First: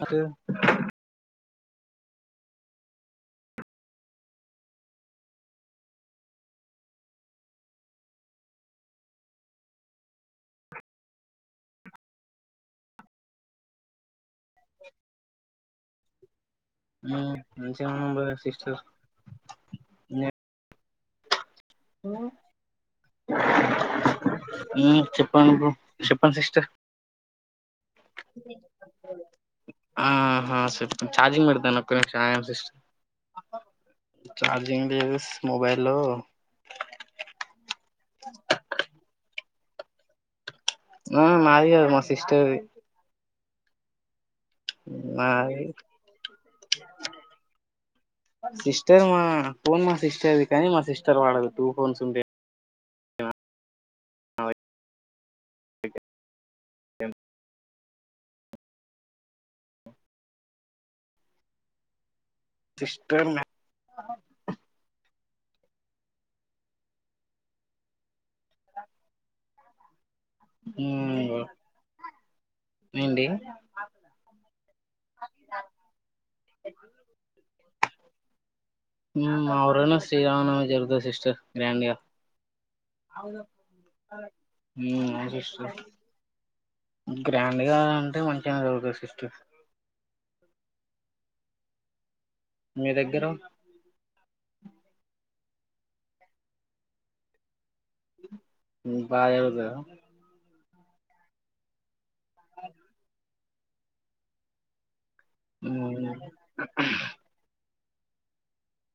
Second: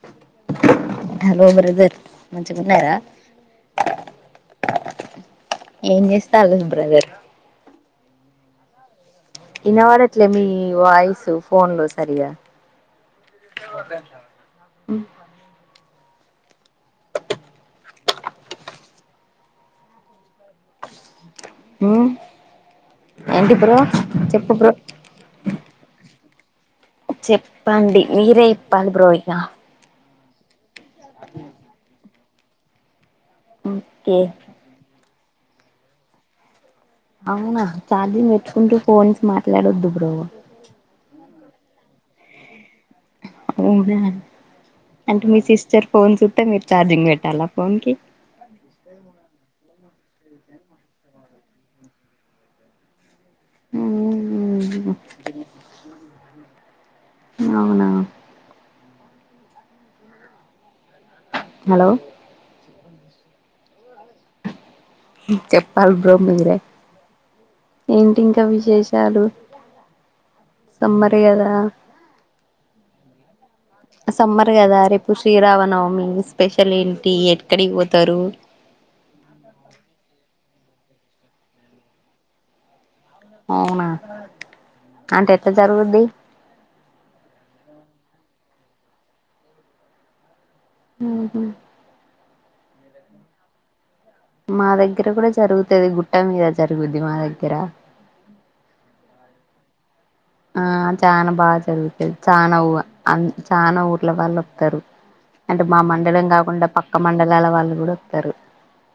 అంటే దర్ మంచిగున్నారా ఏం చేస్తవు బ్రదర్ ఇన్నవాడట్లే మీ వాయిసు ఫోన్ లో సరిగా మ్ మంచిగా [inaudible] సిస్టర్ ఏంటి బ్రో చెప్పు బ్రో ప్పండి సిస్టర్ చెప్ ప్పండి మీరే ప్పాలిబ్రో ఇగా ఆహా సే చార్జింగ్ పెడతా నొక్కవే చాయా సిస్ట ఓకే చార్జింగ్ [unintelligible] మొబైల్ లో మాట్లాడద్దు బ్రో ఆ మాది మా సిస్టర్ [unintelligible] అంటే మీ నాది సిస్టర్ ఫోన్ చూస్తా మీరు చార్జింగ్ పెట్టాలా ఫోన్ కి సిస్టర్ మా ఫోన్ మా సిస్టర్ది కానీ మా సిస్టర్ వాడదు టూ ఫోన్స్ ఉండే ఉ ఉమ్మ్మ్ అవునవును హలో ఇష్టమే చెప్పాలి బ్రో మీరే ఏంటి ఇంకా విశేషాలు మ్మ్ సమ్మరీయాదా ఏంటి సమ్మర్ కదా రేపు శ్రీరామనవమి స్పెషల్ ఏంటి ఎక్కడికి పో తరు హ్మ్మ్ ఎవురన్న శ్రీరామనామ నవ జరుగుతాది సిస్టర్ గ్రాండ్గా అవునా హ్మ్మ్ అంటే ఎట్లా జరుగుద్ది గ్రాండ్గా అంటే మంచి హ ఒకే సిస్టర్ ఉహూ మీ దగ్గర మా దగ్గర కూడా జరుగుతాది గుట్ట మీద జరుగుద్ది మా దగ్గర బా జరుగుతాదా ఆ చానా బాగా జరుగుతాది చానాఊ చానా ఊర్ల వాళ్ళొత్తారు అంటే మా మ్మ్ మండలం కాకుండా పక్క మండలాల వాళ్ళు కూడా తరు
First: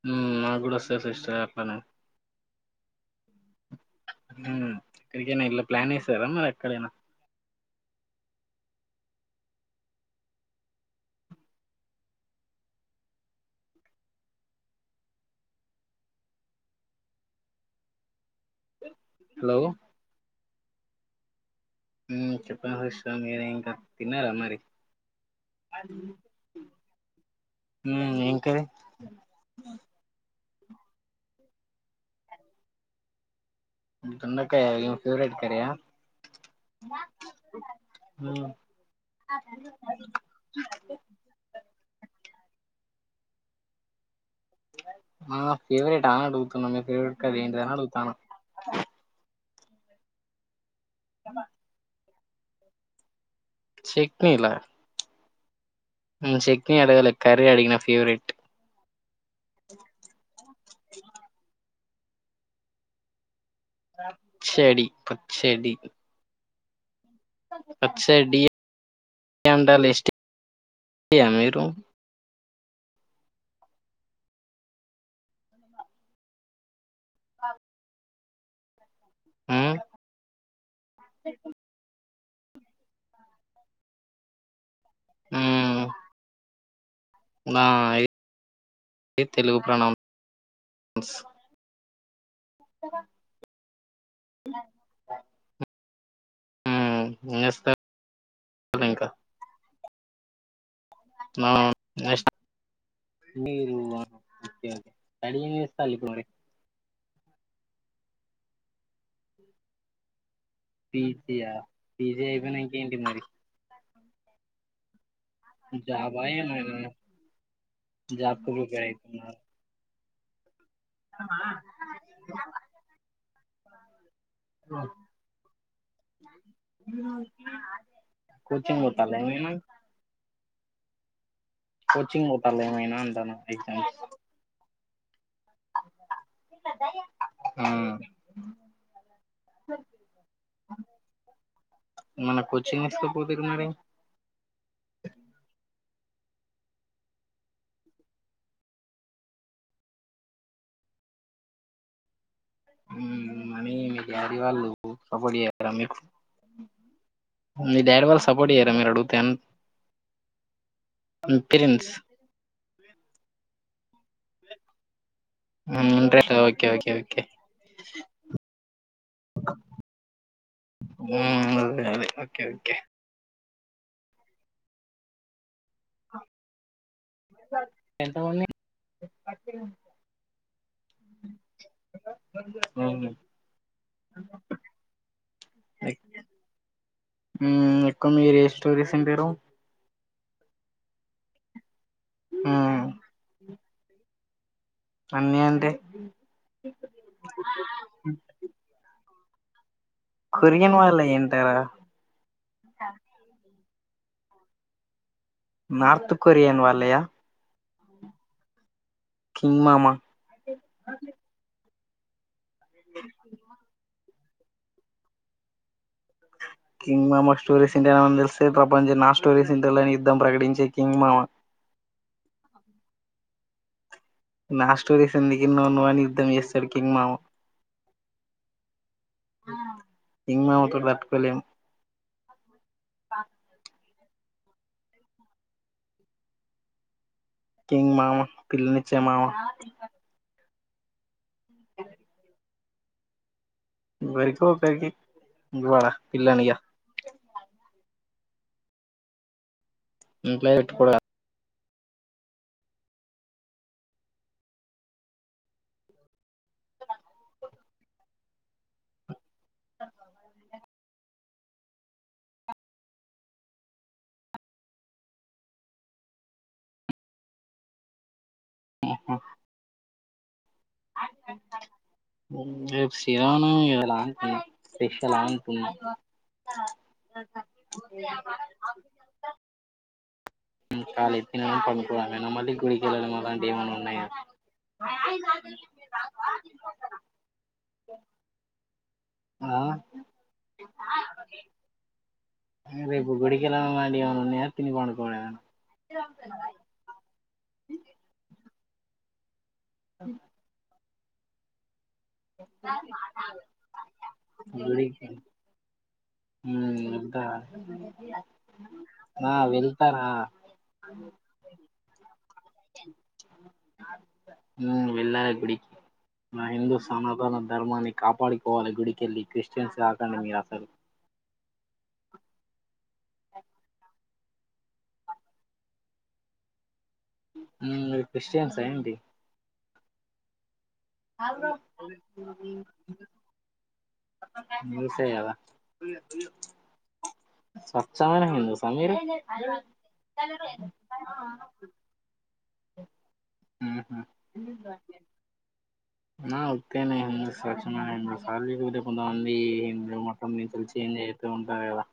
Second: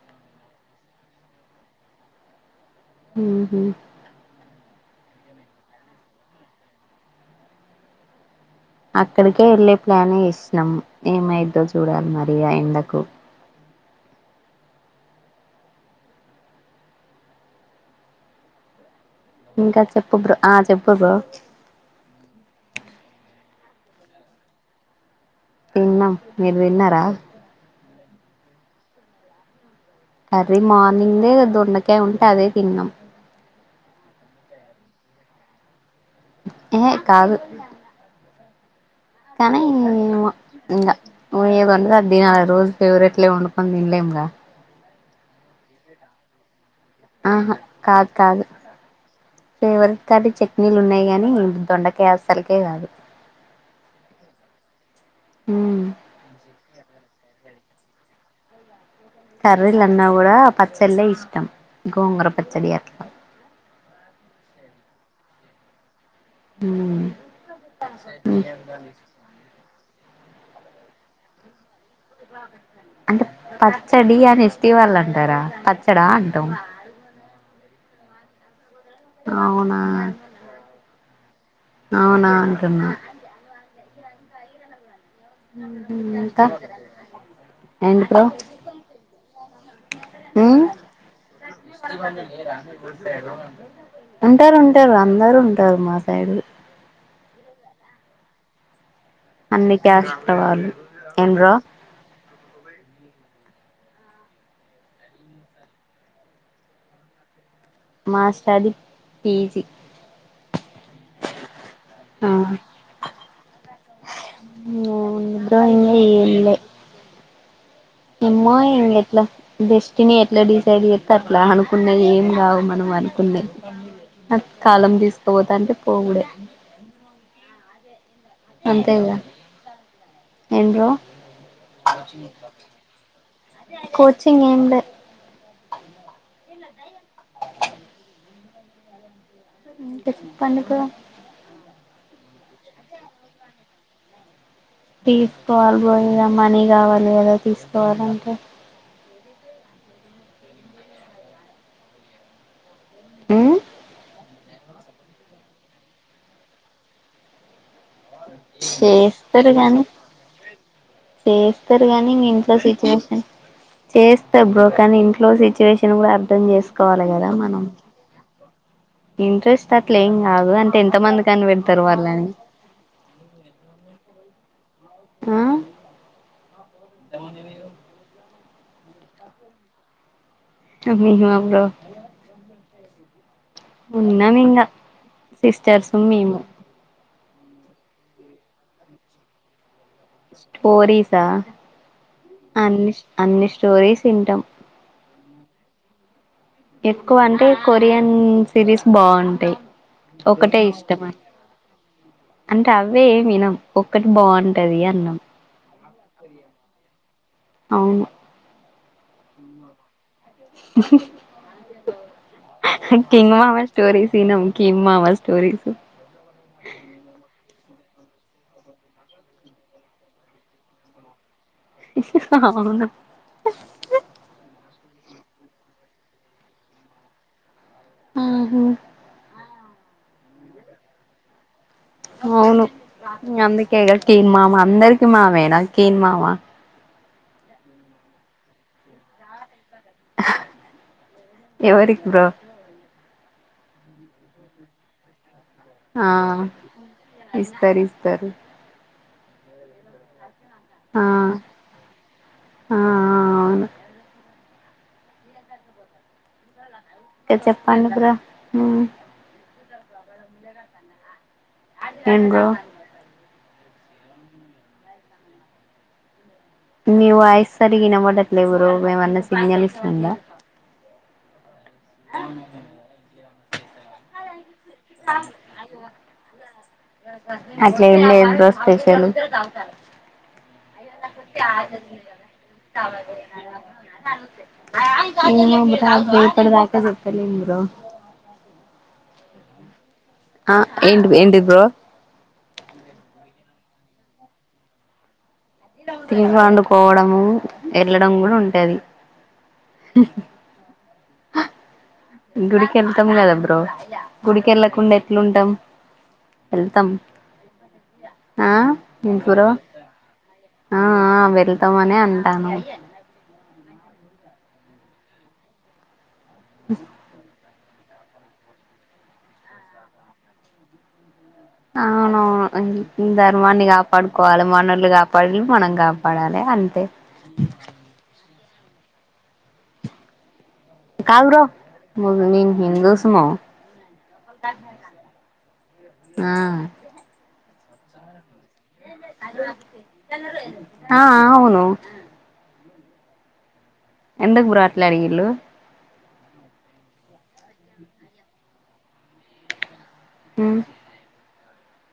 హ్మ్మ్ నాకు కూడా వస్తాయ్ సిస్టర్ అట్లానే ఉహూ ఇక్కడికైనా ఇల్లా ప్లాన్ వసారా మరి ఎక్కడైనా అక్కడికే వెళ్ళే ప్లాన్ ఏసినాం ఏమైద్దో చూడాలి మరి ఆ ఎందకు హలో ఇంకా చెప్పు బ్రో ఆ చెప్పుర బ్రో హ్మ్మ్ చెప్పు మహేష్ మీర ఇంకా తిన్నారా మరి తిన్నం మీరు వ తిన్నారా ఉ ఏం కర్రీ అదీ మార్నింగ్ దొండకాయ ఉంటే అదే తిన్నాం [unintelligible] దొండకాయ ఈమె ఫవరెట్ కర్రీ అ ఏహే మ్మ్ కనీ ఇకావి ఏద వంట అది నాలు రోజు ఫేవరెట్లే వండుకుని తంలేంగా ఫేవరెట్ [unintelligible] మీ ఫేవరెట్ కర్రీ ఆహా ఏంటిదని అడుగుతాను ఫేవరేట్ అది చె నీళ్ళు ఉన్నాయి గానీ దొండకాయస్ సలికే కాదు చెట్నిలా ఉమ్ ను చట్నీ అడగల కర్రీ అడిగిన ఫేవరెట్ కర్రీలు ఉన్నా కూడా పచ్చళ్లే ఇష్టం గోంగర పచ్చడి అట్లా చెడి పచ్చడి మ్ పచ్చడి [unintelligible] ఏ అ మీరు అంటే పచ్చడి అని ఎస్టీ వాళ్ళు అంటారా పచ్చడా అంటాం అవునా అవునా అంటున్నా ఉ ఉమ్ హు ఇంకా నా ఏంటి బ్రో తెలుగు ప్రణవ్ ఉమ్ స్ [unintelligible] ఉంటారు ఉంటారు అందరు ఉంటారు మా సైడ్ ఎం చే ఇంకా అన్ని కాస్ట్ వాళ్ళు ఏం బ్రో ఆ అ నెక్ట్స్ మీరు [inaudible] మాస్టర్ది పిజి పిజియా పీజి అయిపోయినా క ఏంటి మరి ఉ బ్రో ఇంకా జాబా ఎం లే ఏమైనా జాబ్ కు ఎమ్మా ప్రిపేర్ ఎట్లా అయితున్నారా బస్ తిని ఎట్లా తీసి చదిగితే అట్లా అనుకున్న ఏం కావు మనం అనుకునది అ అ కాలం తీసుకుపోతా అంటే పోవుడే కోచింగ్ పోతందా ఎమైనా ఎమ్ బ్రో పోతాల్లా ఏమైనా అంటానా ఎగ్జామ్స్ కోచింగ్ ఏంలెద్ ఏన్న దయ [inaudible] [unintelligible] పనికిరా మన కొచింగ్ ఎట్ల పోతుంది మరి తీసుకోవాలి బ్రో ఇంగ మనీ కావాలి కదా తీసుకోవాలంటే ఉమ్ మనీ మీ డాడీ వాళ్ళు సపోర్ట్ చేయ్యారా మీకు మీ డాడీ వాళ్ళు సపోర్ట్ చేయరా మీరు అడుగుతే చేస్తారు గాని చేస్తారు పేరెంట్స్ నీ ఇ ఇంట్లో చెస్ట్ చేస్తా బ్రో కానీ ఇ ఇంట్లొ సిచ్యువేషన్ కూడా ఇంట్రెస్ట్ అర్థం ఓకే ఓకే చేసుకోవాలి ఓకే కదా మనం ఇంట్రెస్ట్ అట్లే ఏం కాదు అంటే ఎంత మంది మ్మ్, అదే కనిపెడతారు అదే వాళ్ళని ఓకే ఓకే ఆ ఎంత మంది అదె గా బ్రో ఆ [unintelligible] ఉన్నాం ఇంకా సిస్టర్స్ మేము ఎక్కువ మీరు ఏ స్టోరీస్ ఇంటారు స్టోరీసా ఉమ్ అన్ని అన్ని స్టోరీస్ ఇంటమ్ అన్నీ అంటె ఎక్కువ అంటే కొరియన్ సిరీస్ బావుం టయ్ ఒకటే కొరియన్ ఇష్టం వాళ్ళయి అంటారా అంటే అవ్వె ఏమి వినం ఒక్కటి బావుంటది అన్నం నార్త్ కొరిన్ వాళ్ళయా అవును కింగ్ మామా కింగ్ మామ స్టోరీస్ తినం కిమ్ మామా స్టోరిస్ కింగ్ మామ స్టోరీసింటేనం అని తెలిస్తే. ఈ ప్రపంచం నా స్టోరీస్ ఇంటలని యుద్ధం ప్రకటించే కింగ్ మావ. అవును నా స్టోరీస్ ఎందుకిన్నావ్ నువ్ అని యుద్ధం చేస్తాడు కింగ్ మావ ఆహ్ హు కింగ్ మావతో తట్కులేం అవును ఇంగ అందుకేగడ్ కింగ్ మామ అందరికి మావేనా కిన్ మావా కింగ్ మామ పిల్లనిచ్చే మామా ఎవరికి బ్రో ఇపుడివరికి ఒకరికి ఆ [unintelligible] ఇస్తారు ఇస్తారు ఇంట్లో ఎట్టుకొడుగా ఆ ఆ అవును ఇంకా చెప్పండి బ్రో ఉహ్ [unintelligible] ఏం బ్రో నీ వాయిస్ సరిగినవాడట్లేవు ఇప్పుడు మేం అన్న సింగాలిస్ అంద [unintelligible] వోమ్ రేప్ షి ఇరానం ఎవలా [unintelligible] అట్లెం లేదు బ్రో స్పెషలు కాలే తినడం పండుకోవడమేనా మళ్ళీ గుడికి వెళ్ళడం అలాంటివి ఏమైనా ఉన్నాయా [unintelligible] ఇప్పటిదాకా చెప్పలేంది బ్రో ఆ ఆ ఏంటి ఏంటిద్ బ్రో రేపు గుడికా రావలేమనవున్నాయ. తిని పండుకోవడమేన తిని పండుకోవడము ఎళ్ళడం కూడా ఉంటది [inaudible] గుడికెళ్తం కదా బ్రో గుడికి వెళ్ళకుండా ఎట్లుంటాం వెళ్తాం వెళ్తా ఆ ఇ ఆ బ్రో వెళ్తారా ఆ ఆ వెళ్తామ అని అంటనం ఊ వెళ్ళాలే గుడికి నా హిందూస్ ధర్మాన్ని కాపాడుకోవాలి గుడికెళ్ళి క్రిస్టియన్స్ కాకండి మీరు అసలు అవునవును ఈ ధర్మాన్ని కాపాడుకోవాలి మనలు కాపాడిలు మనం కాపాడాలే అంతే ఉమ్ లే క్రిస్టియన్సా ఏంటి కాదు బ్రో మేము హిందూస్ము మూసేగదా ఆ స్వచ్ఛమైన న్యూస్ పన్నీరు ఆ అవును ఎందుకూర ఆట్లా అడిగిళ్లు ఉన్నా ఒక్కనే ఉన్న [unintelligible] నిన్ మొతం. నీ [unintelligible] లేద్ తూ ఉంటాయ్ కదా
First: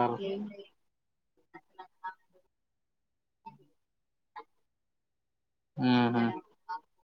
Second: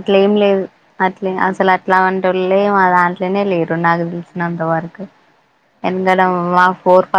అట్లే ఏం లేదు అట్లే అసలు అట్లంటోళ్లేే మా దాంట్ల నే లేరు నాగదీసినంతవరకు మ్మ్ హ్మ్ ఎండడం వా ఫోర్ ఫ